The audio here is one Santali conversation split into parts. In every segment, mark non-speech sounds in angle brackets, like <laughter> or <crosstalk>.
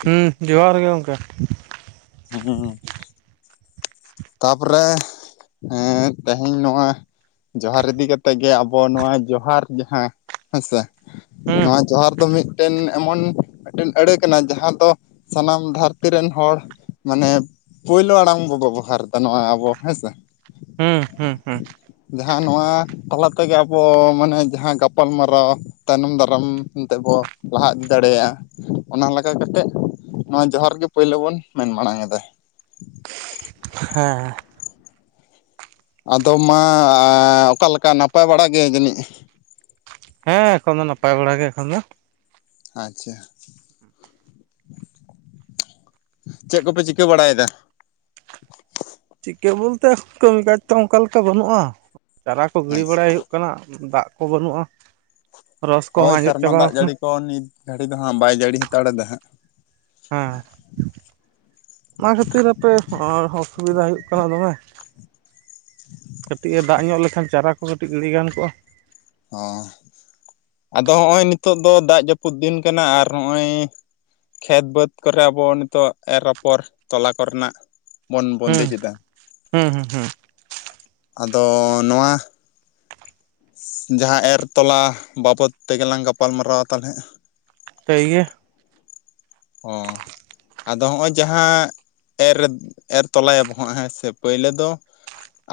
ᱦᱩᱸ ᱡᱚᱦᱟᱨ ᱜᱮ ᱜᱚᱢᱠᱮ ᱾ ᱦᱩᱸᱻ ᱛᱟᱯᱚᱨᱮ ᱦᱮᱸ ᱛᱮᱦᱮᱧ ᱱᱚᱣᱟ ᱡᱚᱦᱟᱨ ᱤᱫᱤ ᱠᱟᱛᱮᱫ ᱜᱮ ᱟᱵᱚ ᱱᱚᱣᱟ ᱡᱚᱦᱟᱨ ᱡᱟᱦᱟᱸ ᱦᱮᱸᱥᱮ ᱦᱩᱸ ᱱᱚᱣᱟ ᱡᱚᱦᱟᱨ ᱫᱚ ᱢᱤᱫ ᱴᱮᱱ ᱮᱢᱚᱱ ᱢᱤᱫᱴᱮᱱ ᱟᱹᱲᱟᱹ ᱠᱟᱱᱟ ᱡᱟᱦᱟᱸ ᱫᱚ ᱥᱟᱱᱟᱢ ᱫᱷᱟᱹᱨᱛᱤ ᱨᱮᱱ ᱦᱚᱲ ᱢᱟᱱᱮ ᱯᱩᱭᱞᱳ ᱟᱲᱟᱝ ᱵᱚ ᱵᱮᱵᱚᱦᱟᱨ ᱮᱫᱟ ᱱᱚᱣᱟ ᱟᱵᱚ ᱦᱮᱸ ᱥᱮ ᱦᱩᱸ ᱦᱩᱸ ᱦᱩᱸ ᱡᱟᱦᱟᱸ ᱱᱚᱣᱟ ᱛᱟᱞᱟ ᱛᱮᱜᱮ ᱟᱵᱚ ᱢᱟᱱᱮ ᱡᱟᱦᱟᱸ ᱜᱟᱯᱟᱞᱢᱟᱨᱟᱣ ᱛᱟᱭᱱᱚᱢ ᱫᱟᱨᱟᱢ ᱛᱮᱵᱚ ᱞᱟᱦᱟ ᱤᱫᱤ ᱫᱟᱲᱮᱭᱟᱜᱼᱟ ᱚᱱᱟ ᱞᱮᱠᱟ ᱠᱟᱛᱮᱜ ᱱᱚᱣᱟ ᱡᱚᱦᱟᱨ ᱜᱮ ᱯᱳᱭᱞᱳ ᱵᱚᱱ ᱢᱮᱱ ᱢᱟᱲᱟᱝ ᱮᱫᱟ ᱾ ᱦᱮᱸᱻ ᱟᱫᱚ ᱢᱟ ᱚᱠᱟ ᱞᱮᱠᱟ ᱱᱟᱯᱟᱭ ᱵᱟᱲᱟ ᱜᱮ ᱡᱟᱹᱱᱤᱡ ᱾ ᱦᱮᱸ ᱮᱠᱷᱚᱱ ᱫᱚ ᱱᱟᱯᱟᱭ ᱵᱟᱲᱟ ᱜᱮ ᱮᱠᱷᱚᱱ ᱫᱚ ᱾ ᱟᱪᱪᱷᱟ ᱪᱮᱫ ᱠᱚᱯᱮ ᱪᱤᱠᱟᱹ ᱵᱟᱲᱟᱭᱮᱫᱟ? ᱪᱤᱠᱟᱹ ᱵᱚᱞᱛᱮ ᱠᱟᱹᱢᱤ ᱠᱟᱡᱽ ᱛᱚ ᱚᱱᱠᱟ ᱞᱮᱠᱟ ᱵᱟᱹᱱᱩᱜᱼᱟ ᱪᱟᱨᱟ ᱠᱚ ᱜᱤᱲᱤ ᱟᱪᱪᱷᱟ ᱵᱟᱲᱟᱭ ᱦᱩᱭᱩᱜ ᱠᱟᱱᱟ ᱫᱟᱜ ᱠᱚ ᱵᱟᱹᱱᱩᱜᱼᱟ ᱨᱚᱥ ᱠᱚᱦᱚᱸ ᱟᱸᱡᱮᱫ ᱪᱟᱵᱟᱣ ᱟᱠᱟᱱᱟ ᱾ ᱛᱚ ᱱᱤᱛ ᱜᱷᱟᱹᱲᱤᱡ ᱫᱚ ᱦᱟᱸᱜ ᱵᱟᱭ ᱡᱟᱹᱲᱤ ᱦᱟᱛᱟᱲᱮᱫᱟ ᱦᱟᱸᱜ ᱾ ᱦᱮᱸᱻ ᱚᱱᱟ ᱠᱷᱟᱹᱛᱤᱨ ᱦᱟᱯᱮ ᱚᱥᱩᱵᱤᱫᱟ ᱦᱩᱭᱩᱜ ᱠᱟᱱᱟ ᱫᱚᱢᱮ ᱾ ᱠᱟᱹᱴᱤᱡ ᱮ ᱫᱟᱜ ᱧᱚᱜ ᱞᱮᱠᱷᱟᱱ ᱪᱟᱨᱟ ᱠᱚ ᱠᱟᱹᱴᱤᱡ ᱜᱤᱲᱤ ᱜᱟᱱ ᱠᱚᱜᱼᱟ ᱾ ᱦᱚᱸ ᱟᱫᱚ ᱦᱚᱸᱜᱼᱚᱭ ᱱᱤᱛᱚᱜ ᱫᱚ ᱫᱟᱜ ᱡᱟᱹᱯᱩᱫ ᱫᱤᱱ ᱠᱟᱱᱟ ᱟᱨ ᱱᱚᱜᱼᱚᱭ ᱠᱷᱮᱛ ᱵᱟᱹᱫᱽ ᱠᱚᱨᱮ ᱟᱵᱚ ᱱᱤᱛᱚᱜ ᱮᱨ ᱚᱯᱚᱨ ᱛᱚᱞᱟ ᱠᱚᱨᱮᱱᱟᱜ ᱵᱚᱱ ᱦᱩᱸ ᱵᱚᱱᱫᱮᱡ ᱮᱫᱟ ᱾ ᱦᱩᱸ ᱦᱩᱸ ᱦᱩᱸᱻ ᱟᱫᱚ ᱱᱚᱣᱟ ᱡᱟᱦᱟᱸ ᱮᱨ ᱛᱚᱞᱟ ᱵᱟᱵᱚᱫ ᱛᱮᱜᱮ ᱞᱟᱝ ᱜᱟᱯᱟᱞ ᱢᱟᱨᱟᱣᱟ ᱛᱟᱦᱚᱞᱮ ᱾ ᱛᱟᱭ ᱜᱮ ᱾ ᱚᱸᱻ ᱟᱫᱚ ᱦᱚᱸᱜᱼᱚᱭ ᱡᱟᱦᱟᱸ ᱮᱨ ᱮᱨ ᱛᱚᱞᱟᱭᱟᱵᱚ ᱦᱟᱸᱜ ᱦᱮᱸ ᱥᱮ ᱯᱳᱭᱞᱳ ᱫᱚ ᱾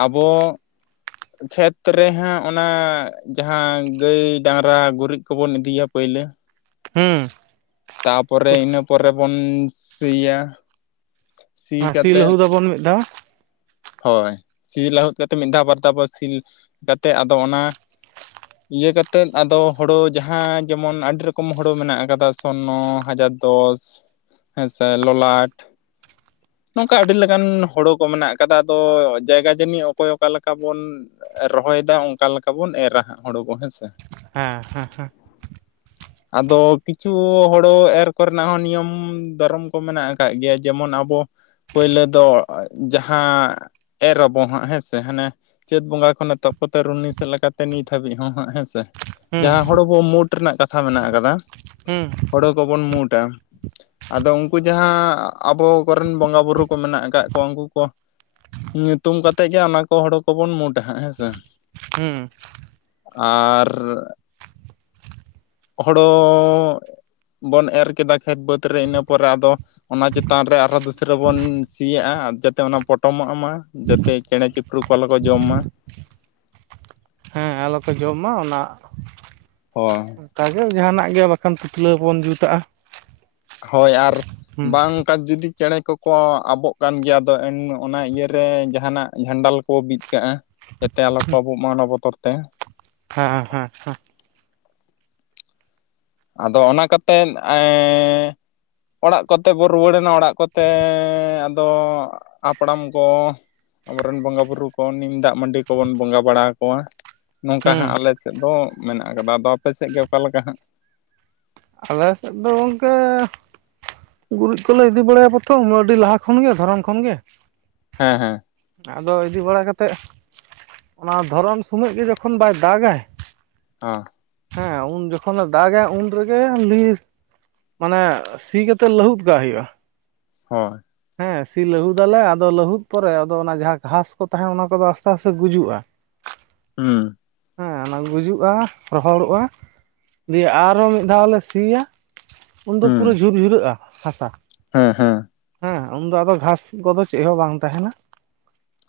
ᱟᱵᱚ ᱠᱷᱮᱛ ᱨᱮᱦᱟᱸᱜ ᱚᱱᱟ ᱡᱟᱦᱟᱸ ᱜᱟᱹᱭ ᱰᱟᱝᱨᱟ ᱜᱩᱨᱤᱡ ᱠᱚᱵᱚᱱ ᱤᱫᱤᱭᱟ ᱯᱟᱹᱭᱞᱟᱹ ᱾ <inaudible> ᱦᱩᱸᱻ ᱤᱱᱟᱹ ᱯᱚᱨᱮ ᱵᱚᱱ ᱥᱤᱭᱟ ᱥᱤ ᱠᱟᱛᱮᱫ ᱞᱟᱹᱦᱩ ᱫᱟᱵᱚᱱ ᱢᱤᱫ ᱫᱷᱟᱣ ᱦᱚᱭ ᱥᱤ ᱞᱟᱹᱦᱩᱫ ᱠᱟᱛᱮᱫ ᱢᱤᱫ ᱫᱷᱟᱣ ᱵᱟᱨ ᱫᱷᱟᱣ ᱵᱚᱱ ᱥᱤ ᱠᱟᱛᱮᱫ ᱟᱫᱚ ᱚᱱᱟ ᱤᱭᱟᱹ ᱠᱟᱛᱮᱫ ᱟᱫᱚ ᱦᱳᱲᱳ ᱡᱟᱦᱟᱸ ᱡᱮᱢᱚᱱ ᱟᱹᱰᱤ ᱨᱚᱠᱚᱢ ᱦᱳᱲᱳ ᱢᱮᱱᱟᱜ ᱟᱠᱟᱫᱟ ᱥᱚᱨᱱᱚ ᱦᱟᱡᱟᱨ ᱫᱚᱥ ᱦᱮᱸ ᱥᱮ ᱞᱚᱞᱟᱴ ᱱᱚᱝᱠᱟ ᱟᱹᱰᱤ ᱞᱮᱠᱟᱱ ᱦᱳᱲᱳ ᱠᱚ ᱢᱮᱱᱟᱜ ᱟᱠᱟᱫᱟ ᱟᱫᱚ ᱡᱟᱭᱜᱟ ᱡᱟᱹᱱᱤᱡ ᱚᱠᱚᱭ ᱚᱠᱟ ᱞᱮᱠᱟ ᱵᱚᱱ ᱨᱚᱦᱚᱭ ᱫᱟ ᱚᱱᱠᱟ ᱞᱮᱠᱟ ᱵᱚᱱ ᱮᱨᱟ ᱦᱟᱜ ᱦᱩᱲᱩ ᱠᱚ ᱦᱮᱸᱥᱮ᱾ ᱦᱮᱸ ᱦᱮᱸ ᱦᱮᱸ᱾ ᱟᱫᱚ ᱠᱤᱪᱷᱩ ᱦᱳᱲᱳ ᱮᱨ ᱠᱚᱨᱮᱱᱟᱜ ᱦᱚᱸ ᱱᱤᱭᱚᱢ ᱫᱷᱚᱨᱚᱢ ᱠᱚ ᱢᱮᱱᱟᱜ ᱠᱟᱜ ᱜᱮᱭᱟ ᱡᱮᱢᱚᱱ ᱟᱵᱚ ᱯᱟᱹᱭᱞᱟᱹ ᱫᱚ ᱡᱟᱦᱟᱸ ᱮᱨ ᱟᱵᱚ ᱦᱟᱸᱜ ᱦᱮᱸ ᱥᱮ ᱦᱟᱱᱮ ᱪᱟᱹᱛ ᱵᱚᱸᱜᱟ ᱠᱷᱚᱱ ᱮᱛᱚᱦᱚᱵ ᱠᱟᱛᱮ ᱨᱩᱱᱦᱤ ᱥᱮᱫ ᱞᱮᱠᱟᱛᱮ ᱱᱤᱛ ᱦᱟᱹᱵᱤᱡ ᱦᱚᱸ ᱦᱟᱸᱜ ᱦᱮᱸ ᱥᱮ᱾ ᱦᱩᱸ ᱡᱟᱦᱟᱸ ᱦᱚᱲᱵᱚ ᱢᱩᱴ ᱨᱮᱱᱟᱜ ᱠᱟᱛᱷᱟ ᱢᱮᱱᱟᱜ ᱠᱟᱫᱟ ᱦᱩᱸ᱾ ᱦᱳᱲᱳ ᱠᱚᱵᱚᱱ ᱢᱩᱴᱟ ᱟᱫᱚ ᱩᱱᱠᱩ ᱡᱟᱦᱟᱸ ᱟᱵᱚ ᱠᱚᱨᱮᱱ ᱵᱚᱸᱜᱟ ᱵᱩᱨᱩ ᱠᱚ ᱢᱮᱱᱟᱜ ᱟᱠᱟᱜ ᱠᱚᱣᱟ ᱩᱱᱠᱩ ᱠᱚ ᱧᱩᱛᱩᱢ ᱠᱟᱛᱮᱜ ᱜᱮ ᱚᱱᱟ ᱠᱚ ᱦᱳᱲᱳ ᱠᱚᱵᱚᱱ ᱢᱩᱴ ᱟ ᱦᱟᱜ ᱦᱮᱸᱥᱮ᱾ ᱦᱩᱸ᱾ ᱟᱨ ᱦᱳᱲᱳ ᱵᱚᱱ ᱮᱨ ᱠᱮᱫᱟ ᱠᱷᱮᱛ ᱵᱟᱹᱫᱽ ᱨᱮ ᱤᱱᱟᱹ ᱯᱚᱨᱮ ᱟᱫᱚ ᱚᱱᱟ ᱪᱮᱛᱟᱱ ᱨᱮ ᱟᱨᱚᱸ ᱫᱩᱥᱨᱟᱹ ᱵᱚᱱ ᱥᱤᱭᱟᱜᱼᱟ ᱡᱟᱛᱮ ᱚᱱᱟ ᱯᱚᱴᱚᱢᱚᱜ ᱢᱟ᱾ ᱡᱟᱛᱮ ᱪᱮᱬᱮ ᱪᱤᱯᱨᱩ ᱠᱚ ᱟᱞᱚᱠᱚ ᱡᱚᱢ ᱢᱟ᱾ ᱦᱮ ᱟᱞᱚ ᱠᱚ ᱡᱚᱢ ᱢᱟ ᱚᱱᱟ ᱦᱳᱭ᱾ ᱚᱱᱠᱟᱜᱮ ᱡᱟᱦᱟᱱᱟᱜ ᱜᱮ ᱵᱟᱠᱷᱟᱱ ᱯᱩᱛᱞᱟᱹ ᱵᱚᱱ ᱡᱩᱛᱟᱜᱼᱟ᱾ ᱦᱳᱭ ᱟᱨ ᱦᱩᱸ ᱵᱟᱝ ᱠᱟᱡ ᱡᱩᱫᱤ ᱪᱮᱬᱮ ᱠᱚᱠᱚ ᱟᱵᱚᱜ ᱠᱟᱱ ᱜᱮᱭᱟ ᱟᱫᱚ ᱩᱱ ᱚᱱᱟ ᱤᱭᱟᱹᱨᱮ ᱡᱟᱦᱟᱱᱟᱜ ᱡᱷᱟᱱᱰᱟᱞ ᱠᱚ ᱵᱤᱫ ᱠᱟᱜᱼᱟ᱾ ᱡᱟᱛᱮ ᱟᱞᱚ ᱠᱚ ᱟᱵᱚᱜ ᱢᱟ ᱚᱱᱟ ᱵᱚᱛᱚᱨ ᱛᱮ᱾ ᱦᱟᱸ ᱦᱟᱸ ᱦᱟᱸ ᱾ ᱟᱫᱚ ᱚᱱᱟ ᱠᱟᱛᱮᱫ ᱮᱸ ᱚᱲᱟᱜ ᱠᱚᱛᱮ ᱠᱚ ᱨᱩᱣᱟᱹᱲᱮᱱᱟ ᱚᱲᱟᱜ ᱠᱚᱛᱮ ᱟᱫᱚ ᱦᱟᱯᱲᱟᱢ ᱠᱚ ᱟᱵᱚᱨᱮᱱ ᱵᱚᱸᱜᱟ ᱵᱩᱨᱩ ᱠᱚ ᱱᱤᱢ ᱫᱟᱜ ᱢᱟᱹᱰᱤ ᱠᱚᱵᱚᱱ ᱵᱚᱸᱜᱟ ᱵᱟᱲᱟᱣ ᱟᱠᱚᱣᱟ᱾ ᱱᱚᱝᱠᱟ ᱦᱟᱸᱜ ᱦᱩᱸ ᱟᱞᱮ ᱥᱮᱫ ᱫᱚ ᱢᱮᱱᱟᱜ ᱠᱟᱫᱟ, ᱟᱫᱚ ᱟᱯᱮ ᱥᱮᱫ ᱜᱮ ᱚᱠᱟᱞᱮᱠᱟ ᱦᱟᱸᱜ? ᱟᱞᱮ ᱥᱮᱫ ᱫᱚ ᱜᱚᱝᱠᱮ ᱜᱩᱨᱤᱡ ᱠᱚᱞᱮ ᱤᱫᱤ ᱵᱟᱲᱟᱭᱟ ᱛᱚ ᱟᱹᱰᱤ ᱞᱟᱦᱟ ᱠᱷᱚᱱᱜᱮ ᱫᱷᱚᱨᱚᱱ ᱠᱷᱚᱱᱜᱮ᱾ ᱦᱮᱸ ᱦᱮᱸ᱾ ᱟᱫᱚ ᱤᱫᱤ ᱵᱟᱲᱟ ᱠᱟᱛᱮᱫ ᱚᱱᱟ ᱫᱷᱚᱨᱚᱱ ᱥᱩᱢᱟᱹᱡ ᱜᱮ ᱡᱚᱠᱷᱚᱱ ᱵᱟᱭ ᱫᱟᱜᱟᱭ ᱦᱟᱸ᱾ ᱦᱮᱸ ᱩᱱ ᱡᱚᱠᱷᱚᱱᱮ ᱫᱟᱜᱟ ᱩᱱ ᱨᱮᱜᱮ ᱞᱤᱧ ᱢᱟᱱᱮ ᱥᱤ ᱠᱟᱛ ᱛᱮᱫ ᱞᱟᱹᱦᱩᱫ ᱠᱟᱜ ᱦᱩᱭᱩᱜᱼᱟ᱾ ᱦᱳᱭ᱾ ᱦᱮᱸ ᱥᱤ ᱞᱟᱹᱦᱩᱫᱟᱞᱮ ᱟᱫᱚ ᱞᱟᱹᱦᱩᱫ ᱯᱚᱨᱮ ᱟᱫᱚ ᱚᱱᱟ ᱡᱟᱦᱟᱸ ᱜᱷᱟᱥ ᱠᱚ ᱛᱟᱦᱮᱱ ᱚᱱᱟ ᱠᱚᱫᱚ ᱟᱥᱛᱮ ᱟᱥᱛᱮ ᱜᱩᱡᱩᱜᱼᱟ᱾ ᱦᱩᱸ᱾ ᱦᱮᱸ ᱚᱱᱟ ᱜᱩᱡᱩᱜᱼᱟ ᱨᱚᱦᱚᱲᱚᱜᱼᱟ ᱫᱤᱭᱮ ᱟᱨᱚ ᱢᱤᱫ ᱫᱷᱟᱣ ᱞᱮ ᱥᱤᱭᱟ᱾ ᱩᱱᱫᱚ ᱦᱩᱸ ᱯᱩᱨᱟᱹ ᱡᱷᱩᱨ ᱡᱷᱩᱨᱟᱹᱜᱼᱟ ᱦᱟᱥᱟ᱾ ᱦᱮᱸ ᱦᱮᱸ᱾ ᱦᱮᱸ ᱩᱱᱫᱚ ᱟᱫᱚ ᱜᱷᱟᱥ ᱠᱚᱫᱚ ᱪᱮᱜ ᱦᱚᱸ ᱵᱟᱝ ᱛᱟᱦᱮᱱᱟ,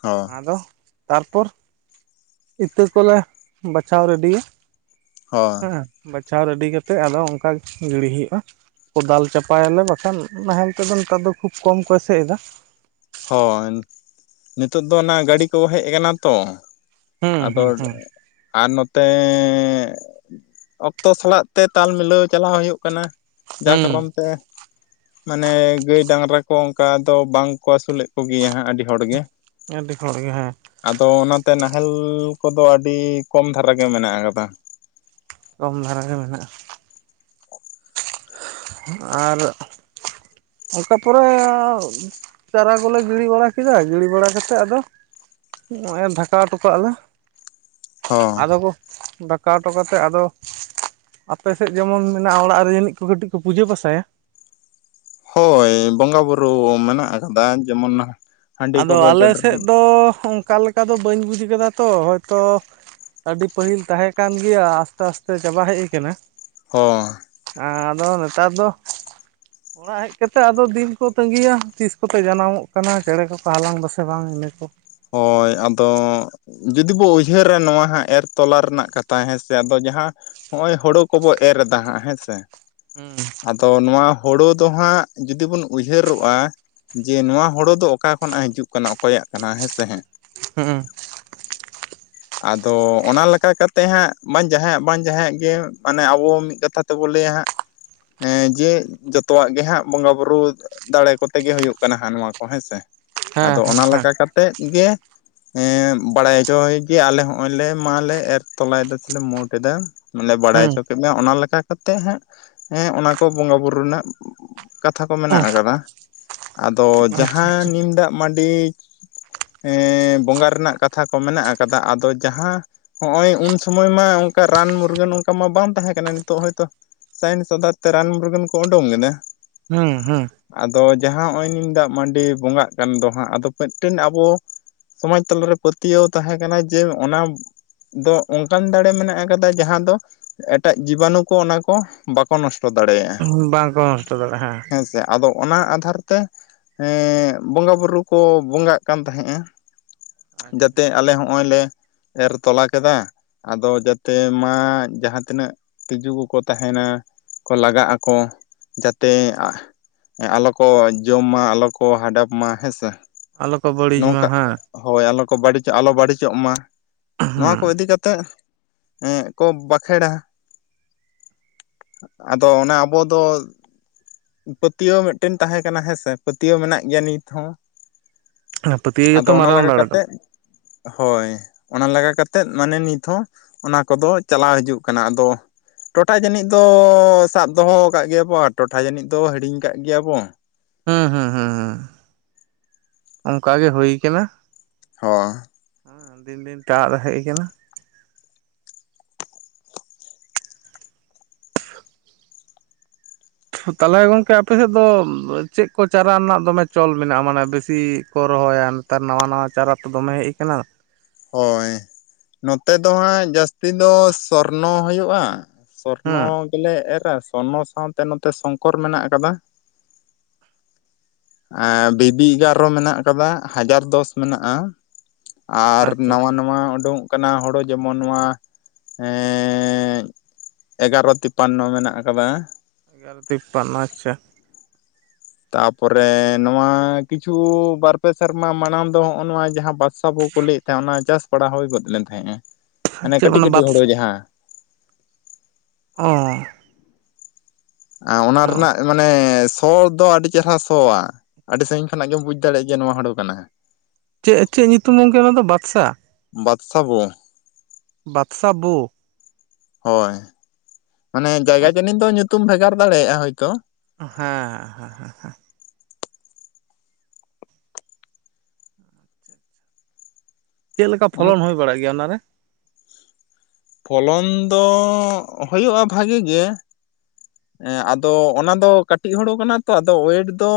ᱦᱚᱸ ᱟᱫᱚ ᱛᱟᱨᱯᱚᱨ ᱤᱛᱟᱹ ᱠᱚᱞᱮ ᱵᱟᱪᱷᱟᱣ ᱨᱮᱰᱤᱭᱟ᱾ ᱦᱚᱸᱻ᱾ ᱦᱮᱸᱻ ᱵᱟᱪᱷᱟᱣ ᱨᱮᱰᱤ ᱠᱟᱛᱮᱫ ᱟᱫᱚ ᱚᱱᱠᱟ ᱜᱤᱲᱤ ᱦᱩᱭᱩᱜᱼᱟ᱾ ᱠᱚᱫᱟᱞ ᱪᱟᱯᱟᱭ ᱟᱞᱮ ᱵᱟᱠᱷᱟᱱ ᱱᱟᱦᱮᱞ ᱛᱮᱫᱚ ᱱᱮᱛᱟᱨ ᱫᱚ ᱠᱷᱩᱵ ᱠᱚᱢ ᱠᱚ ᱮᱥᱮᱫ ᱮᱫᱟ᱾ ᱦᱳᱭ ᱱᱤᱛᱳᱜ ᱫᱚ ᱚᱱᱟ ᱜᱟᱹᱰᱤ ᱠᱚ ᱦᱮᱡ ᱟᱠᱟᱱᱟ ᱛᱚ᱾ ᱦᱩᱸ ᱟᱫᱚ ᱦᱩᱸ ᱦᱩᱸ ᱟᱨ ᱱᱚᱛᱮᱻ᱾ ᱚᱠᱛᱚ ᱥᱟᱞᱟᱜ ᱛᱮ ᱛᱟᱞ ᱢᱤᱞᱟᱹᱣ ᱪᱟᱞᱟᱣ ᱦᱩᱭᱩᱜ ᱠᱟᱱᱟ᱾ ᱡᱟ ᱦᱩᱸ ᱠᱟᱨᱚᱱ ᱛᱮ ᱢᱟᱱᱮ ᱜᱟᱹᱭ ᱰᱟᱝᱨᱟ ᱠᱚ ᱚᱱᱠᱟ ᱫᱚ ᱵᱟᱝ ᱠᱚ ᱟᱹᱥᱩᱞᱮᱫ ᱠᱚ ᱜᱮᱭᱟ ᱦᱟᱸᱜ ᱟᱹᱰᱤ ᱦᱚᱲ ᱜᱮ᱾ ᱟᱹᱰᱤ ᱦᱚᱲ ᱜᱮ ᱦᱮᱸ᱾ ᱟᱫᱚ ᱚᱱᱟᱛᱮ ᱱᱟᱦᱮᱞ ᱠᱚᱫᱚ ᱟᱹᱰᱤ ᱠᱚᱢ ᱫᱷᱟᱨᱟ ᱜᱮ ᱢᱮᱱᱟᱜ ᱟᱠᱟᱫᱟ᱾ ᱠᱚᱢ ᱫᱷᱟᱨᱟ ᱜᱮ ᱢᱮᱱᱟᱜᱼᱟ᱾ ᱟᱨ ᱚᱠᱟ ᱯᱚᱨᱮ ᱪᱟᱨᱟ ᱠᱚᱞᱮ ᱜᱤᱲᱤ ᱵᱟᱲᱟ ᱠᱮᱫᱟ ᱜᱤᱲᱤ ᱵᱟᱲᱟ ᱠᱟᱛᱮᱫ ᱟᱫᱚ ᱱᱚᱜᱼᱚᱭ <unintelligible> ᱦᱚᱸ ᱟᱫᱚ ᱠᱚ᱾ ᱫᱟᱠᱟ ᱦᱚᱴᱚ ᱠᱟᱛᱮᱫ ᱟᱫᱚ ᱟᱯᱮ ᱥᱮᱫ ᱡᱮᱢᱚᱱ ᱢᱮᱱᱟᱜᱼᱟ ᱚᱲᱟᱜ ᱨᱮ ᱡᱟᱹᱱᱤᱡ ᱠᱚ ᱠᱟᱹᱴᱤᱡ <unintelligible> ᱯᱩᱡᱟᱹ ᱯᱟᱥᱟᱭᱟ᱾ ᱦᱳᱭ ᱵᱚᱸᱜᱟ ᱵᱩᱨᱩ ᱢᱮᱱᱟᱜ ᱟᱠᱟᱫᱟ ᱡᱮᱢᱚᱱᱟᱜ ᱟᱫᱚ ᱟᱞᱮ ᱥᱮᱫ ᱫᱚ ᱚᱱᱠᱟ ᱞᱮᱠᱟ ᱫᱚ ᱵᱟᱹᱧ ᱵᱩᱡᱽ ᱠᱟᱫᱟ ᱛᱚ ᱦᱚᱭ ᱛᱚ ᱟᱹᱰᱤ ᱯᱟᱹᱦᱤᱞ ᱛᱟᱦᱮᱸ ᱠᱟᱱ ᱜᱮᱭᱟ ᱟᱥᱛᱮ ᱟᱥᱛᱮ ᱪᱟᱵᱟ ᱦᱮᱡ ᱠᱟᱱᱟ᱾ ᱚᱸᱻ᱾ ᱟᱫᱚ ᱱᱮᱛᱟᱨ ᱫᱚ ᱚᱲᱟᱜ ᱦᱮᱡ ᱠᱟᱛᱮᱜ ᱟᱫᱚ ᱫᱤᱱ ᱠᱚ ᱛᱺᱜᱤᱭᱟ ᱛᱤᱥ ᱠᱚᱛᱮ ᱡᱟᱱᱟᱢᱚᱜ ᱠᱟᱱᱟ ᱪᱮᱬᱮ <inaudible> ᱦᱟᱞᱟᱝ ᱫᱟᱥᱮ ᱵᱟᱝ ᱤᱱᱟᱹ ᱠᱚ᱾ ᱦᱳᱭ ᱟᱫᱚ ᱡᱩᱫᱤ ᱵᱚ ᱩᱭᱦᱟᱹᱨᱟ ᱱᱚᱣᱟ ᱦᱟᱸᱜ ᱮᱨ ᱛᱚᱞᱟ ᱨᱮᱱᱟᱜ ᱠᱟᱛᱷᱟ ᱦᱮᱸ ᱥᱮ ᱟᱫᱚ ᱡᱟᱦᱟᱸ ᱦᱚᱜᱼᱚᱭ ᱦᱳᱲᱳ ᱠᱚᱵᱚ ᱮᱨ ᱫᱟ ᱦᱟᱸᱜ ᱦᱮᱸ ᱥᱮ ᱦᱩᱸ ᱟᱫᱚ ᱱᱚᱣᱟ ᱦᱳᱲᱳ ᱫᱚ ᱦᱟᱸᱜ ᱡᱩᱫᱤ ᱵᱚᱱ ᱩᱭᱦᱟᱹᱨᱚᱜᱼᱟ᱾ ᱡᱮ ᱱᱚᱣᱟ ᱦᱳᱲᱳ ᱫᱚ ᱚᱠᱟ ᱠᱷᱚᱱᱟᱜ ᱦᱤᱡᱩᱜ ᱠᱟᱱᱟ ᱚᱠᱚᱭᱟᱜ ᱠᱟᱱᱟ ᱦᱮᱸᱥᱮ ᱦᱮᱸ᱾ ᱦᱩᱸ <unintelligible> ᱟᱫᱚ ᱚᱱᱟ ᱞᱮᱠᱟ ᱠᱟᱛᱮᱜ ᱦᱟᱸᱜ ᱵᱟᱝ ᱡᱟᱦᱟᱸᱭᱟᱜ ᱵᱟᱝ ᱡᱟᱦᱟᱸᱭᱟᱜ ᱜᱮ ᱢᱟᱱᱮ ᱟᱵᱚ ᱢᱤᱫ ᱠᱟᱛᱷᱟ ᱛᱮ ᱛᱚᱵᱚ ᱞᱟᱹᱭᱟ ᱦᱟᱸᱜ ᱡᱮ ᱡᱚᱛᱚᱣᱟᱜ ᱜᱮ ᱦᱟᱸᱜ ᱵᱚᱸᱜᱟ ᱵᱩᱨᱩ ᱫᱟᱲᱮ ᱠᱚᱛᱮ ᱜᱮ ᱦᱳᱭᱳᱜ ᱠᱟᱱᱟ ᱦᱟᱸᱜ ᱱᱚᱣᱟ ᱠᱚ ᱦᱮᱸᱥᱮ ᱟᱫᱚ ᱚᱱᱟ ᱞᱮᱠᱟ ᱠᱟᱛᱮᱜ ᱜᱮ ᱮᱜ ᱵᱟᱲᱟᱭ ᱦᱚᱪᱚᱭ ᱡᱮ ᱟᱞᱮ ᱦᱚᱸᱜ-ᱚᱭ ᱞᱮ ᱢᱟᱞᱮ ᱮᱨ ᱛᱚᱞᱟᱭᱫᱟ ᱥᱮᱞᱮ ᱢᱳᱴ ᱮᱫᱟ᱾ ᱢᱟᱱᱮ ᱵᱟᱲᱟᱭ ᱦᱚᱪᱚ ᱠᱮᱫ ᱢᱮᱭᱟ ᱚᱱᱟ ᱞᱮᱠᱟ ᱠᱟᱛᱮᱜ ᱦᱟᱸᱜ ᱦᱮᱸᱜ ᱚᱱᱟ ᱠᱚ ᱵᱚᱸᱜᱟ ᱵᱩᱨᱩ ᱨᱮᱱᱟᱜ ᱠᱟᱛᱷᱟ ᱠᱚ ᱢᱮᱱᱟᱜ ᱠᱟᱫᱟ ᱟᱫᱚ ᱡᱟᱦᱟᱸ ᱱᱤᱢ ᱫᱟᱜ ᱢᱟᱹᱰᱤ ᱮᱸᱻ ᱵᱚᱸᱜᱟ ᱨᱮᱱᱟᱜ ᱠᱟᱛᱷᱟ ᱠᱚ ᱢᱮᱱᱟᱜ ᱠᱟᱫᱟ ᱟᱫᱚ ᱡᱟᱦᱟᱸ ᱦᱚᱸᱜ-ᱚᱭ ᱩᱱ ᱥᱳᱢᱳᱭ ᱢᱟ ᱚᱝᱠᱟ ᱨᱟᱱ ᱢᱩᱨᱜᱟᱹᱱ ᱚᱝᱠᱟ ᱢᱟ ᱵᱟᱝ ᱛᱟᱦᱮᱸ ᱠᱟᱱᱟ ᱱᱤᱛᱳᱜ ᱦᱳᱭ ᱛᱚ ᱥᱟᱭᱮᱱᱥ ᱚᱫᱟᱨ ᱛᱮ ᱨᱟᱱ ᱢᱩᱨᱜᱟᱹᱱ ᱠᱚ ᱳᱰᱳᱝ ᱞᱮᱱᱟ ᱦᱩᱸ ᱦᱩᱸ ᱟᱫᱚ ᱡᱟᱦᱟᱸ ᱦᱚᱜᱚᱭ ᱱᱤᱢ ᱫᱟᱜ ᱢᱟᱹᱰᱤ ᱵᱚᱸᱜᱟᱜ ᱠᱟᱱ ᱫᱚ ᱦᱟᱸᱜ ᱟᱫᱚ ᱢᱮᱫ ᱴᱮᱱ ᱟᱵᱚ᱾ ᱥᱚᱢᱟᱡ ᱛᱟᱞᱟ ᱨᱮ ᱯᱟᱹᱛᱭᱟᱹᱣ ᱛᱟᱦᱮᱸ ᱠᱟᱱᱟ ᱡᱮ ᱚᱱᱟ ᱫᱚ ᱚᱱᱠᱟᱱ ᱫᱟᱲᱮ ᱢᱮᱱᱟᱜ ᱠᱟᱫᱟ ᱡᱟᱦᱟᱸ ᱫᱚ ᱮᱴᱟᱜ ᱡᱤᱵᱟᱱᱩ ᱠᱚ ᱚᱱᱟ ᱠᱚ ᱵᱟ ᱠᱚ ᱱᱚᱥᱴᱚ ᱫᱟᱲᱮᱭᱟᱜᱼᱟ ᱦᱩᱸ ᱵᱟᱝᱠᱚ ᱱᱚᱥᱴᱚ ᱫᱟᱲᱮᱭᱟᱜᱼᱟ ᱦᱮᱸ ᱥᱮ ᱟᱫᱚ ᱚᱱᱟ ᱟᱫᱷᱟᱨ ᱛᱮ ᱵᱚᱸᱜᱟ ᱵᱩᱨᱩ ᱠᱚ ᱵᱚᱸᱜᱟᱜ ᱠᱟᱱ ᱛᱟᱦᱮᱸᱜᱼᱟ᱾ ᱟᱪᱪᱷᱟ ᱡᱟᱛᱮ ᱦᱮᱸ ᱟᱞᱮ ᱦᱚᱸᱜᱚᱭ ᱞᱮ ᱮᱨ ᱛᱚᱞᱟ ᱠᱮᱫᱟ᱾ ᱟᱫᱚ ᱡᱟᱛᱮ ᱢᱟ ᱡᱟᱦᱟᱸ ᱛᱤᱱᱟᱹᱜ ᱛᱤᱡᱩ ᱠᱚ ᱠᱚ ᱛᱟᱦᱮᱱᱟ᱾ ᱠᱚ ᱞᱟᱜᱟᱜ ᱟᱠᱚ ᱡᱟᱛᱮᱼᱼ ᱟᱞᱚ ᱠᱚ ᱡᱚᱢ ᱢᱟ ᱟᱞᱚ ᱠᱚ ᱦᱟᱰᱟᱯ ᱢᱟ ᱦᱮᱸ ᱥᱮ ᱟᱞᱚ ᱠᱚ ᱵᱟᱹᱲᱤᱪ ᱢᱟ ᱦᱮᱸ ᱦᱳᱭ ᱟᱞᱚ ᱠᱚ ᱵᱟᱹᱲᱤᱡᱟᱜ ᱟᱞᱚ ᱵᱟᱹᱲᱤᱡᱚᱜ ᱢᱟ ᱱᱚᱣᱟ ᱠᱚ ᱤᱫᱤ ᱠᱟᱛᱮᱼᱼ ᱦᱮᱸᱜ ᱠᱚ ᱵᱟᱠᱷᱮᱲᱼᱟ᱾ ᱟᱫᱚ ᱚᱱᱟ ᱟᱵᱚ ᱫᱚᱼᱼ ᱯᱟᱹᱛᱭᱟᱹᱣ ᱢᱮᱫ ᱴᱮᱱ ᱛᱟᱦᱮᱸ ᱠᱟᱱᱟ ᱦᱮᱸ ᱥᱮ ᱯᱟᱹᱛᱭᱟᱹᱣ ᱢᱮᱱᱟᱜ ᱜᱮᱭᱟ ᱱᱤᱛ ᱦᱚᱸ ᱦᱩᱸ ᱯᱟᱹᱛᱭᱟᱹᱣ ᱟᱫᱚ ᱜᱮᱛᱚ ᱚᱱᱟ ᱢᱟᱨᱟᱝ ᱞᱮᱠᱟ ᱫᱟᱲᱮ ᱫᱚ ᱠᱟᱛᱮᱫ ᱦᱳᱭ ᱚᱱᱟ ᱞᱮᱠᱟ ᱠᱟᱛᱮᱫ ᱢᱟᱱᱮ ᱱᱤᱛ ᱦᱚᱸ ᱚᱱᱟ ᱠᱚ ᱫᱚ ᱪᱟᱞᱟᱣ ᱦᱤᱡᱩᱜ ᱠᱟᱱᱟ ᱟᱫᱚᱼᱼ ᱴᱚᱴᱷᱟ ᱡᱟᱹᱱᱤᱡ ᱫᱚ ᱥᱟᱵ ᱫᱚᱦᱚ ᱠᱟᱜ ᱜᱮᱭᱟᱵᱚ ᱟᱨ ᱴᱚᱴᱷᱟ ᱡᱟᱹᱱᱤᱡ ᱫᱚ ᱦᱤᱲᱤᱧ ᱠᱟᱜ ᱜᱮᱭᱟ ᱵᱚ᱾ ᱦᱩᱸ ᱦᱩᱸ ᱦᱩᱸ ᱦᱩᱸ ᱚᱝᱠᱟ ᱜᱮ ᱦᱳᱭ ᱠᱟᱱᱟ᱾ ᱦᱳ ᱦᱩᱸ ᱫᱤᱱ ᱫᱤᱱ ᱟᱫ ᱦᱮᱡ ᱠᱟᱱᱟ᱾ ᱛᱟᱞᱦᱮ ᱜᱚᱝᱠᱮ ᱟᱯᱮ ᱥᱮᱫ ᱫᱚ ᱪᱮᱫ ᱠᱚ ᱪᱟᱨᱟ ᱨᱮᱱᱟᱜ ᱫᱚᱢᱮ ᱪᱚᱞ ᱢᱮᱱᱟᱜᱼᱟ ᱢᱟᱱᱮ ᱵᱮᱥᱤ ᱠᱚ ᱨᱚᱦᱚᱭᱟ? ᱱᱮᱛᱟᱨ ᱱᱟᱣᱟ ᱱᱟᱣᱟ ᱪᱟᱨᱟ ᱛᱚ ᱫᱚᱢᱮ ᱦᱮᱡ ᱠᱟᱱᱟ᱾ ᱦᱳᱭ ᱱᱚᱛᱮ ᱫᱚ ᱦᱟᱸᱜ ᱡᱟᱹᱥᱛᱤ ᱫᱚ ᱥᱚᱨᱱᱚ ᱦᱳᱭᱳᱜᱼᱟ᱾ ᱥᱚᱨᱱᱚ ᱦᱮᱸ ᱜᱮᱞᱮ ᱮᱨᱟ ᱥᱚᱨᱱᱚ ᱥᱟᱶ ᱛᱮ ᱱᱚᱛᱮ ᱥᱚᱝᱠᱚᱨ ᱢᱮᱱᱟᱜ ᱠᱟᱫᱟ᱾ ᱵᱤᱵᱤ ᱮᱜᱟᱨᱚ ᱢᱮᱱᱟᱜ ᱠᱟᱫᱟ ᱦᱟᱡᱟᱨ ᱫᱚᱥ ᱢᱮᱱᱟᱜᱼᱟ᱾ ᱟᱨ ᱟᱪᱪᱷᱟ ᱱᱟᱣᱟ ᱱᱟᱣᱟᱼᱼ ᱟᱪᱪᱷᱟ ᱱᱚᱣᱟ ᱳᱰᱳᱠᱚᱜ ᱠᱟᱱᱟ ᱦᱳᱲᱳ ᱡᱮᱢᱚᱱ ᱱᱚᱣᱟ ᱮᱜ ᱮᱜᱼᱼ ᱮᱜᱟᱨᱚ ᱛᱤᱯᱟᱱᱱᱚ ᱢᱮᱱᱟᱜ ᱠᱟᱫᱟ᱾ ᱮᱜᱚᱨᱚ ᱛᱤᱯᱟᱱᱱᱚ ᱟᱪᱷᱟ᱾ ᱛᱟᱯᱚᱨᱮ ᱱᱚᱣᱟ ᱠᱤᱪᱷᱩ ᱵᱟᱨ ᱯᱮ ᱥᱮᱨᱢᱟ ᱢᱟᱲᱟᱝ ᱫᱚ ᱦᱚᱜᱚ ᱱᱚᱣᱟ ᱡᱟᱦᱟᱸ ᱵᱟᱥᱼᱼ ᱛᱟᱵᱚ ᱠᱚ ᱞᱟᱹᱭᱮᱫ ᱛᱟᱦᱮᱸᱜ ᱚᱱᱟ ᱪᱟᱥ ᱵᱟᱲᱟ ᱦᱳᱭ ᱜᱚᱫ ᱞᱮᱱ ᱛᱟᱦᱮᱡ ᱦᱟᱱᱮ ᱪᱮᱫ ᱠᱟᱹᱴᱤᱡ ᱚᱱᱟ ᱠᱟᱹᱴᱤᱡ ᱵᱟᱫ ᱦᱳᱲᱳ ᱡᱟᱦᱟ᱾ ᱚᱸᱻ ᱚᱱᱟ ᱨᱮᱱᱟᱜ ᱢᱟᱱᱮ ᱥᱚ ᱫᱚ ᱟᱹᱰᱤ ᱪᱮᱨᱦᱟ ᱥᱚᱣᱟ᱾ ᱟᱹᱰᱤ ᱥᱟᱺᱜᱤᱧ ᱠᱷᱚᱱᱟᱜ ᱜᱮᱢ ᱵᱩᱡᱽ ᱫᱟᱲᱮᱭᱟᱜᱼᱟ ᱡᱮ ᱱᱚᱣᱟ ᱦᱳᱲᱳ ᱠᱟᱱᱟ᱾ ᱪᱮᱫ ᱪᱮᱫ ᱧᱩᱛᱩᱢ ᱜᱚᱝᱠᱮ ᱚᱱᱟ ᱫᱚ ᱵᱟᱫᱥᱟ? ᱵᱟᱫᱥᱟ ᱵᱚ ᱵᱟᱫᱥᱟ ᱵᱚᱼᱼ ᱦᱳᱭ ᱢᱟᱱᱮ ᱡᱟᱭᱜᱟ ᱟᱪᱪᱷᱟ ᱡᱟᱹᱱᱤ ᱫᱚ ᱧᱩᱛᱩᱢ ᱵᱷᱮᱜᱟᱨ ᱫᱟᱲᱮᱭᱟᱜᱼᱟ ᱦᱳᱭᱛᱳ ᱦᱮᱸᱦᱮᱸ ᱦᱮᱸᱦᱮᱸᱦᱮᱸ, ᱪᱮᱫ ᱞᱮᱠᱟ ᱯᱷᱚᱞᱚᱱ ᱦᱩᱭ ᱵᱟᱲᱟᱜ ᱜᱮᱭᱟ ᱚᱱᱟᱨᱮ? ᱯᱷᱚᱞᱚᱱ ᱫᱚ ᱦᱩᱭᱩᱜᱼᱟ ᱵᱷᱟᱜᱤ ᱜᱮ᱾ ᱟᱫᱚ ᱚᱱᱟ ᱫᱚ ᱠᱟᱹᱴᱤᱡ ᱦᱳᱲᱩ ᱠᱟᱱᱟ ᱛᱚ ᱟᱫᱚ ᱳᱭᱮᱴ ᱫᱚᱼᱼ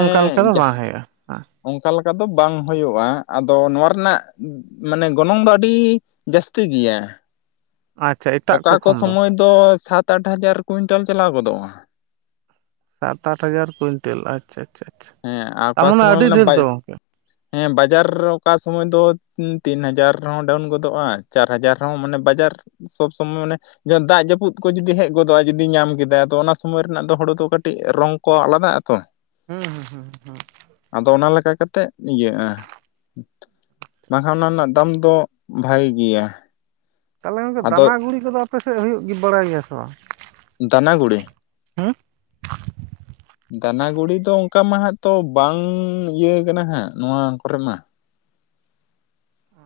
ᱚᱱᱠᱟ ᱞᱮᱠᱟ ᱫᱚ ᱵᱟᱝ ᱦᱩᱭᱩᱜᱼᱟ᱾ ᱚᱱᱠᱟ ᱞᱮᱠᱟ ᱫᱚ ᱵᱟᱝ ᱦᱩᱭᱩᱜᱼᱟ ᱟᱫᱚ ᱱᱚᱣᱟ ᱨᱮᱱᱟᱜᱼᱼ ᱢᱟᱱᱮ ᱜᱚᱱᱚᱝ ᱫᱚ ᱟᱹᱰᱤ ᱡᱟᱹᱥᱛᱤ ᱜᱮᱭᱟ᱾ ᱟᱪᱪᱷᱟ ᱮᱴᱟᱜ ᱚᱠᱟ ᱠᱚ ᱠᱷᱚᱱ ᱥᱚᱢᱚᱭ ᱫᱚ ᱥᱟᱛ ᱟᱴ ᱦᱟᱡᱟᱨ ᱠᱩᱭᱤᱱᱴᱟᱞ ᱪᱟᱞᱟᱣ ᱜᱚᱫᱚᱜᱼᱟ᱾ ᱥᱟᱛ ᱟᱴ ᱦᱟᱡᱟᱨ ᱠᱩᱭᱤᱱᱴᱮᱞ ᱟᱪᱪᱷᱟ ᱟᱪᱪᱷᱟ ᱦᱮᱸ ᱟᱨ ᱚᱠᱟ ᱛᱟᱨᱢᱟᱱᱮ ᱥᱚᱢᱚᱭ ᱟᱹᱰᱤ ᱢᱟᱱᱮ ᱰᱷᱮᱨ ᱵᱟᱭ ᱫᱚ ᱜᱚᱢᱠᱮ? ᱦᱮᱸ ᱵᱟᱡᱟᱨ ᱚᱠᱟ ᱥᱚᱢᱚᱭ ᱫᱚ ᱛᱤᱱ ᱦᱟᱡᱟᱨ ᱦᱚᱸ ᱰᱟᱣᱩᱱ ᱜᱚᱫᱚᱜᱼᱟ᱾ ᱪᱟᱨ ᱦᱟᱡᱟᱨ ᱦᱚᱸ ᱢᱟᱱᱮ ᱵᱟᱡᱟᱨ ᱥᱚᱵᱽ ᱥᱚᱢᱚᱭ ᱢᱟᱱᱮ ᱡᱟ ᱫᱟᱜ ᱡᱟᱹᱯᱩᱫ ᱠᱚ ᱡᱩᱫᱤ ᱦᱮᱡ ᱜᱚᱫᱚᱜᱼᱟ ᱡᱩᱫᱤ ᱧᱟᱢ ᱠᱮᱫᱟᱭ ᱟᱫᱚ ᱚᱱᱟ ᱥᱚᱢᱚᱭ ᱨᱮᱱᱟᱜ ᱫᱚ ᱦᱩᱲᱩ ᱫᱚ ᱠᱟᱹᱴᱤᱡ ᱨᱚᱝ ᱠᱚ ᱟᱞᱟᱫᱟᱜᱼᱟ ᱛᱚ᱾ ᱦᱩᱸ ᱦᱩᱸ, ᱦᱩᱸ, ᱦᱩᱸ᱾ ᱟᱫᱚ ᱚᱱᱟ ᱞᱮᱠᱟ ᱠᱟ ᱠᱟᱛᱮᱫ ᱤᱭᱟᱹᱜᱼᱟ᱾ ᱵᱟᱝᱠᱷᱟᱱ ᱚᱱᱟ ᱨᱮᱱᱟᱜ ᱫᱟᱢ ᱫᱚ ᱵᱷᱟᱹᱜᱮ ᱜᱮᱭᱟ᱾ ᱛᱟᱦᱚᱞᱮ ᱜᱚᱝᱠᱮ ᱟᱫᱚ ᱫᱟᱱᱟ ᱜᱩᱲᱤ ᱠᱚᱫᱚ ᱟᱯᱮ ᱥᱮᱫ ᱦᱩᱭᱩᱜ ᱜᱮ ᱵᱟᱲᱟᱭ ᱜᱮᱭᱟ ᱥᱮ ᱵᱟᱝ? ᱫᱟᱱᱟ ᱜᱩᱲᱤ᱾ ᱦᱮᱸ᱾ ᱫᱟᱱᱟ ᱜᱩᱲᱤ ᱫᱚ ᱚᱱᱠᱟ ᱢᱟ ᱦᱟᱸᱜ ᱛᱚ ᱵᱟᱝ ᱤᱭᱟᱹ ᱠᱟᱱᱟ ᱦᱟᱸᱜ ᱱᱚᱣᱟ ᱠᱚᱨᱮ ᱢᱟ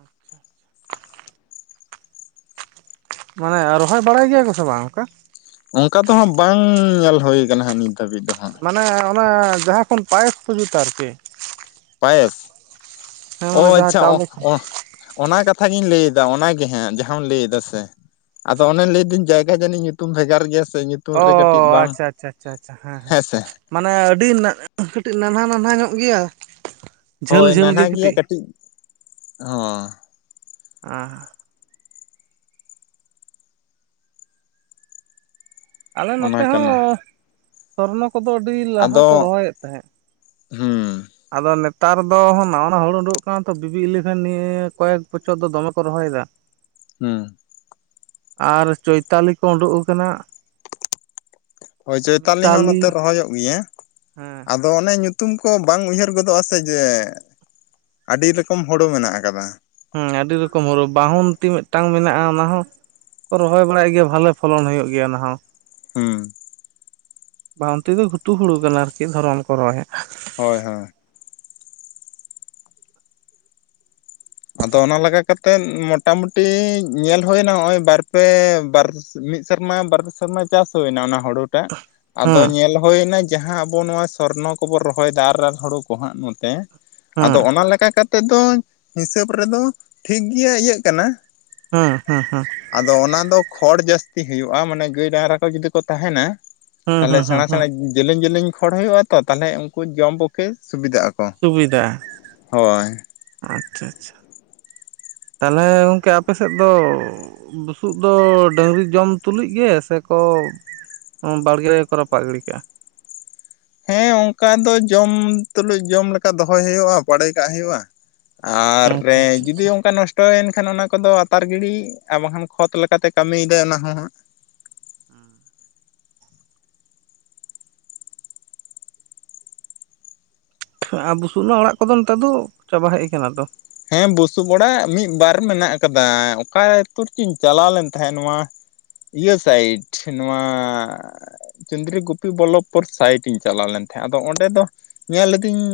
ᱟᱪᱪᱷᱟ, ᱟᱪᱪᱷᱟ᱾ ᱢᱟᱱᱮ ᱨᱚᱦᱚᱭ ᱵᱟᱲᱟᱭ ᱜᱮᱭᱟ ᱠᱚᱥᱮ ᱵᱟᱝ ᱚᱱᱠᱟ? ᱚᱱᱠᱟ ᱫᱚᱦᱟᱸᱜ ᱵᱟᱝ ᱧᱮᱞ ᱦᱩᱭ ᱟᱠᱟᱱᱟ ᱦᱟᱜ ᱱᱤᱛ ᱫᱷᱟᱹᱵᱤᱡ ᱫᱚ ᱦᱟᱸᱜ ᱢᱟᱱᱮ ᱚᱱᱟ ᱡᱟᱦᱟᱸ ᱠᱷᱚᱱ ᱯᱟᱭᱮᱥ ᱠᱚ ᱡᱩᱛ ᱟᱨᱠᱤ᱾ ᱯᱟᱭᱮᱥ ᱦᱮᱸ ᱚ ᱢᱟᱱᱮ ᱡᱟᱦᱟᱸ ᱟᱪᱪᱷᱟ ᱚ ᱪᱟᱣᱞᱮ ᱠᱷᱚᱱ ᱚ ᱚᱱᱟ ᱠᱟᱛᱷᱟ ᱜᱤᱧ ᱞᱟᱹᱭ ᱮᱫᱟ ᱚᱱᱟ ᱜᱮ ᱦᱟᱸᱜ ᱡᱟᱦᱟᱸᱟᱢ ᱞᱟᱹᱭ ᱫᱟ ᱥᱮ ᱟᱫᱚ ᱚᱱᱮ ᱞᱟᱹᱭᱫᱟᱹᱧ ᱡᱟᱭᱜᱟ ᱡᱟᱹᱱᱤᱡ ᱧᱩᱛᱩᱢ ᱵᱷᱮᱜᱟᱨ ᱜᱮᱭᱟ ᱥᱮ ᱚᱻ ᱨᱮ ᱠᱟᱹᱴᱤᱡ ᱵᱟᱝ ᱟᱪᱪᱷᱟ, ᱟᱪᱪᱷᱟ, ᱟᱪᱪᱷᱟ ᱟᱪᱷᱟ ᱦᱮᱸ ᱦᱮᱸ᱾ ᱢᱟᱱᱮ ᱟᱹᱰᱤ ᱠᱟᱹᱴᱤᱡ ᱱᱟᱱᱦᱟ ᱱᱟᱱᱦᱟ ᱧᱚᱜ ᱜᱮᱭᱟ᱾ ᱡᱷᱟᱹᱞ ᱦᱳᱭ ᱡᱷᱟᱹᱞ ᱱᱟᱱᱦᱟ ᱜᱮ ᱜᱮᱭᱟ ᱠᱟᱹᱴᱤᱡ ᱦᱚᱸ᱾ ᱚᱸ᱾ ᱟᱞᱮ ᱱᱚᱛᱮ ᱚᱱᱟ ᱠᱟᱱᱟ ᱦᱚᱸ ᱥᱚᱨᱱᱚ ᱠᱚᱫᱚ ᱟᱹᱰᱤ ᱞᱟᱦᱟ ᱠᱚ ᱟᱫᱚ ᱨᱚᱦᱚᱭᱮᱫ ᱛᱟᱦᱮᱸᱫ ᱦᱩᱸ᱾ ᱟᱫᱚ ᱱᱮᱛᱟᱨ ᱫᱚ ᱱᱟᱣᱟ ᱱᱟᱣᱟ ᱦᱩᱲᱩ ᱩᱰᱩᱠ ᱠᱟᱱᱟ ᱛᱚ, ᱵᱤᱵᱤ ᱤᱞᱤᱵᱷᱮᱱ ᱱᱤᱭᱟᱹ ᱠᱚᱭᱮᱠ ᱵᱚᱪᱷᱚᱨ ᱫᱚ ᱫᱚᱢᱮ ᱠᱚ ᱨᱚᱦᱚᱭ ᱮᱫᱟ᱾ ᱦᱩᱸ᱾ ᱟᱨ ᱪᱳᱭᱛᱟᱞᱤ ᱠᱚ ᱩᱰᱩᱠ ᱟᱠᱟᱱᱟ᱾ ᱦᱳᱭ ᱪᱳᱭᱛᱟᱞᱤ ᱦᱚᱸ ᱢᱤᱛᱟᱞᱤ ᱱᱚᱛᱮ ᱨᱚᱦᱚᱭᱚᱜ ᱜᱮᱭᱟ᱾ ᱦᱮᱸ ᱟᱫᱚ ᱟᱫᱚ ᱚᱱᱮ ᱧᱩᱛᱩᱢ ᱠᱚ ᱵᱟᱝ ᱩᱭᱦᱟᱹᱨ ᱜᱚᱫᱚᱜᱼᱟ ᱥᱮ ᱡᱮ ᱟᱹᱰᱤ ᱨᱚᱠᱚᱢ ᱦᱳᱲᱩ ᱢᱮᱱᱟᱜ ᱟᱠᱟᱫᱟ᱾ ᱦᱮᱸ ᱟᱹᱰᱤ ᱨᱚᱠᱚᱢ ᱦᱚᱲᱩ ᱵᱟᱦᱩᱱᱛᱤ ᱢᱤᱫᱴᱟᱝ ᱢᱮᱱᱟᱜᱼᱟ᱾ ᱚᱱᱟ ᱦᱚᱸ ᱠᱚ ᱨᱚᱦᱚᱭ ᱵᱟᱲᱟᱭᱮᱫ ᱜᱮᱭᱟ᱾ ᱵᱷᱟᱞᱮ ᱯᱷᱚᱞᱚᱱ ᱦᱩᱭᱩᱜ ᱜᱮᱭᱟ, ᱚᱱᱟ ᱦᱚᱸ᱾ ᱦᱮᱸ᱾ ᱵᱟᱝᱟᱱᱛᱤ ᱫᱚ ᱜᱷᱩᱴᱩ ᱦᱩᱲᱩ ᱠᱟᱱᱟ ᱟᱨᱠᱤ ᱫᱷᱚᱨᱚᱢ ᱠᱚᱨᱚᱭ ᱦᱳᱭ, ᱦᱳᱭ᱾ ᱟᱫᱚ ᱚᱱᱟ ᱞᱟᱜᱟ ᱠᱟᱛᱮᱫ ᱢᱚᱴᱟᱢᱩᱴᱤ ᱧᱮᱞ ᱦᱩᱭᱮᱱᱟ ᱱᱚᱜᱼᱚᱭ ᱵᱟᱨᱯᱮ ᱵᱟᱨ ᱢᱤᱫ ᱥᱮᱨᱢᱟ ᱵᱟᱨ ᱥᱮᱨᱢᱟ ᱪᱟᱥ ᱦᱩᱭ ᱮᱱᱟ ᱚᱱᱟ ᱦᱩᱲᱩ ᱴᱟᱜ ᱟᱫᱚ ᱦᱮᱸ ᱧᱮᱞ ᱦᱩᱭᱱᱟ ᱡᱟᱦᱟᱸ ᱟᱵᱚ ᱱᱚᱣᱟ ᱥᱚᱨᱱᱚ ᱠᱚᱵᱚᱱ ᱨᱚᱦᱚᱭ ᱮᱫᱟ ᱟᱨ ᱦᱩᱲᱩ ᱠᱚ ᱦᱟᱸᱜ ᱱᱚᱛᱮ ᱦᱮᱸ ᱟᱫᱚ ᱚᱱᱟ ᱞᱮᱠᱟ ᱠᱟᱛᱮ ᱛᱮᱫᱚ ᱦᱤᱥᱟᱹᱵ ᱨᱮᱫᱚ ᱴᱷᱤᱠ ᱜᱮ ᱤᱭᱟᱹᱜ ᱠᱟᱱᱟ᱾ ᱦᱮᱸ ᱦᱮᱸ ᱦᱮᱸ᱾ ᱟᱫᱚ ᱚᱱᱟ ᱫᱚ ᱠᱷᱚᱲ ᱡᱟᱹᱥᱛᱤ ᱦᱩᱭᱩᱜᱼᱟ᱾ ᱢᱟᱱᱮ ᱜᱟᱹᱭ ᱰᱟᱝᱜᱽᱨᱟ ᱠᱚ ᱡᱩᱫᱤ ᱠᱚ ᱛᱟᱦᱮᱱᱟ᱾ ᱦᱮᱸ ᱛᱟᱦᱚᱞᱮ ᱦᱮᱸ ᱦᱮᱸ ᱥᱮᱬᱟ ᱦᱮᱸ ᱥᱮᱬᱟ ᱡᱮᱞᱮᱧ ᱡᱮᱞᱮᱧ ᱠᱷᱚᱲ ᱦᱩᱭᱩᱜᱼᱟ ᱛᱚ, ᱛᱟᱞᱚᱦᱮ ᱩᱱᱠᱩ ᱡᱚᱢ ᱯᱚᱠᱷᱮ ᱥᱩᱵᱤᱫᱷᱟᱜ ᱟᱠᱚ᱾ ᱥᱩᱵᱤᱫᱷᱟ᱾ ᱦᱳᱭ ᱟᱪᱪᱷᱟ, ᱟᱪᱪᱷᱟ᱾ ᱛᱟᱦᱚᱞᱮ ᱜᱚᱝᱠᱮ ᱟᱯᱮ ᱥᱮᱫ ᱫᱚ ᱵᱩᱥᱩᱵ ᱫᱚ ᱰᱟᱹᱝᱨᱤ ᱡᱚᱢ ᱛᱩᱞᱩᱡ ᱜᱮ ᱥᱮ ᱠᱚ ᱵᱟᱲᱜᱮ ᱨᱮᱠᱚ ᱨᱟᱯᱟᱜ ᱜᱤᱰᱤ ᱠᱟᱜᱼᱟ? ᱦᱮᱸ ᱚᱱᱠᱟ ᱫᱚ ᱡᱚᱢ ᱛᱩᱞᱩᱡ ᱡᱚᱢ ᱞᱮᱠᱟ ᱫᱚᱦᱚᱭ ᱦᱩᱭᱩᱜᱼᱟ᱾ ᱵᱟᱲᱮ ᱠᱟᱜ ᱦᱩᱭᱩᱜᱼᱟ᱾ ᱟᱨ ᱟᱪᱪᱷᱟ ᱨᱮ ᱟᱪᱪᱷᱟ ᱡᱩᱫᱤ ᱟᱪᱪᱷᱟ ᱚᱱᱠᱟ ᱱᱚᱥᱴᱚᱼᱼ ᱛᱚ ᱮᱱᱠᱷᱟᱱ ᱚᱱᱟ ᱠᱚᱫᱚ ᱟᱛᱟᱨ ᱜᱤᱲᱤ, ᱟᱨ ᱵᱟᱝᱠᱷᱟᱱ ᱠᱷᱚᱛ ᱞᱮᱠᱟᱛᱮ ᱠᱟᱹᱢᱤ ᱭᱮᱫᱟᱭ ᱚᱱᱟ ᱦᱚᱸ ᱦᱟᱸᱜ ᱾ ᱟᱨ ᱵᱩᱥᱩᱵ ᱨᱮᱱᱟᱜ ᱚᱲᱟᱜ ᱠᱚᱫᱚ ᱱᱮᱛᱟᱨ ᱫᱚ ᱪᱟᱵᱟ ᱦᱮᱡ ᱟᱠᱟᱱᱟ ᱛᱚ ᱾ ᱦᱮᱸ ᱵᱩᱥᱩᱵ ᱚᱲᱟᱜ ᱢᱤᱫ ᱵᱟᱨ ᱢᱮᱱᱟᱜ ᱟᱠᱟᱫᱟ, ᱚᱠᱟ ᱪᱮᱫ ᱪᱩᱧ ᱪᱟᱞᱟᱣ ᱞᱮᱱ ᱛᱟᱦᱮᱸᱫ ᱱᱚᱣᱟᱼᱼ ᱤᱭᱟᱹ ᱥᱟᱭᱤᱰ ᱱᱚᱣᱟᱼᱼ ᱪᱚᱱᱫᱨᱤ ᱜᱩᱯᱤ ᱵᱚᱞᱚᱵᱯᱩᱨ ᱥᱟᱭᱤᱰ ᱤᱧ ᱪᱟᱞᱟᱣ ᱞᱮᱱ ᱛᱟᱦᱮᱸᱫ ᱾ ᱟᱫᱚ ᱚᱸᱰᱮ ᱫᱚ ᱧᱮᱞ ᱤᱫᱤᱧᱼᱼ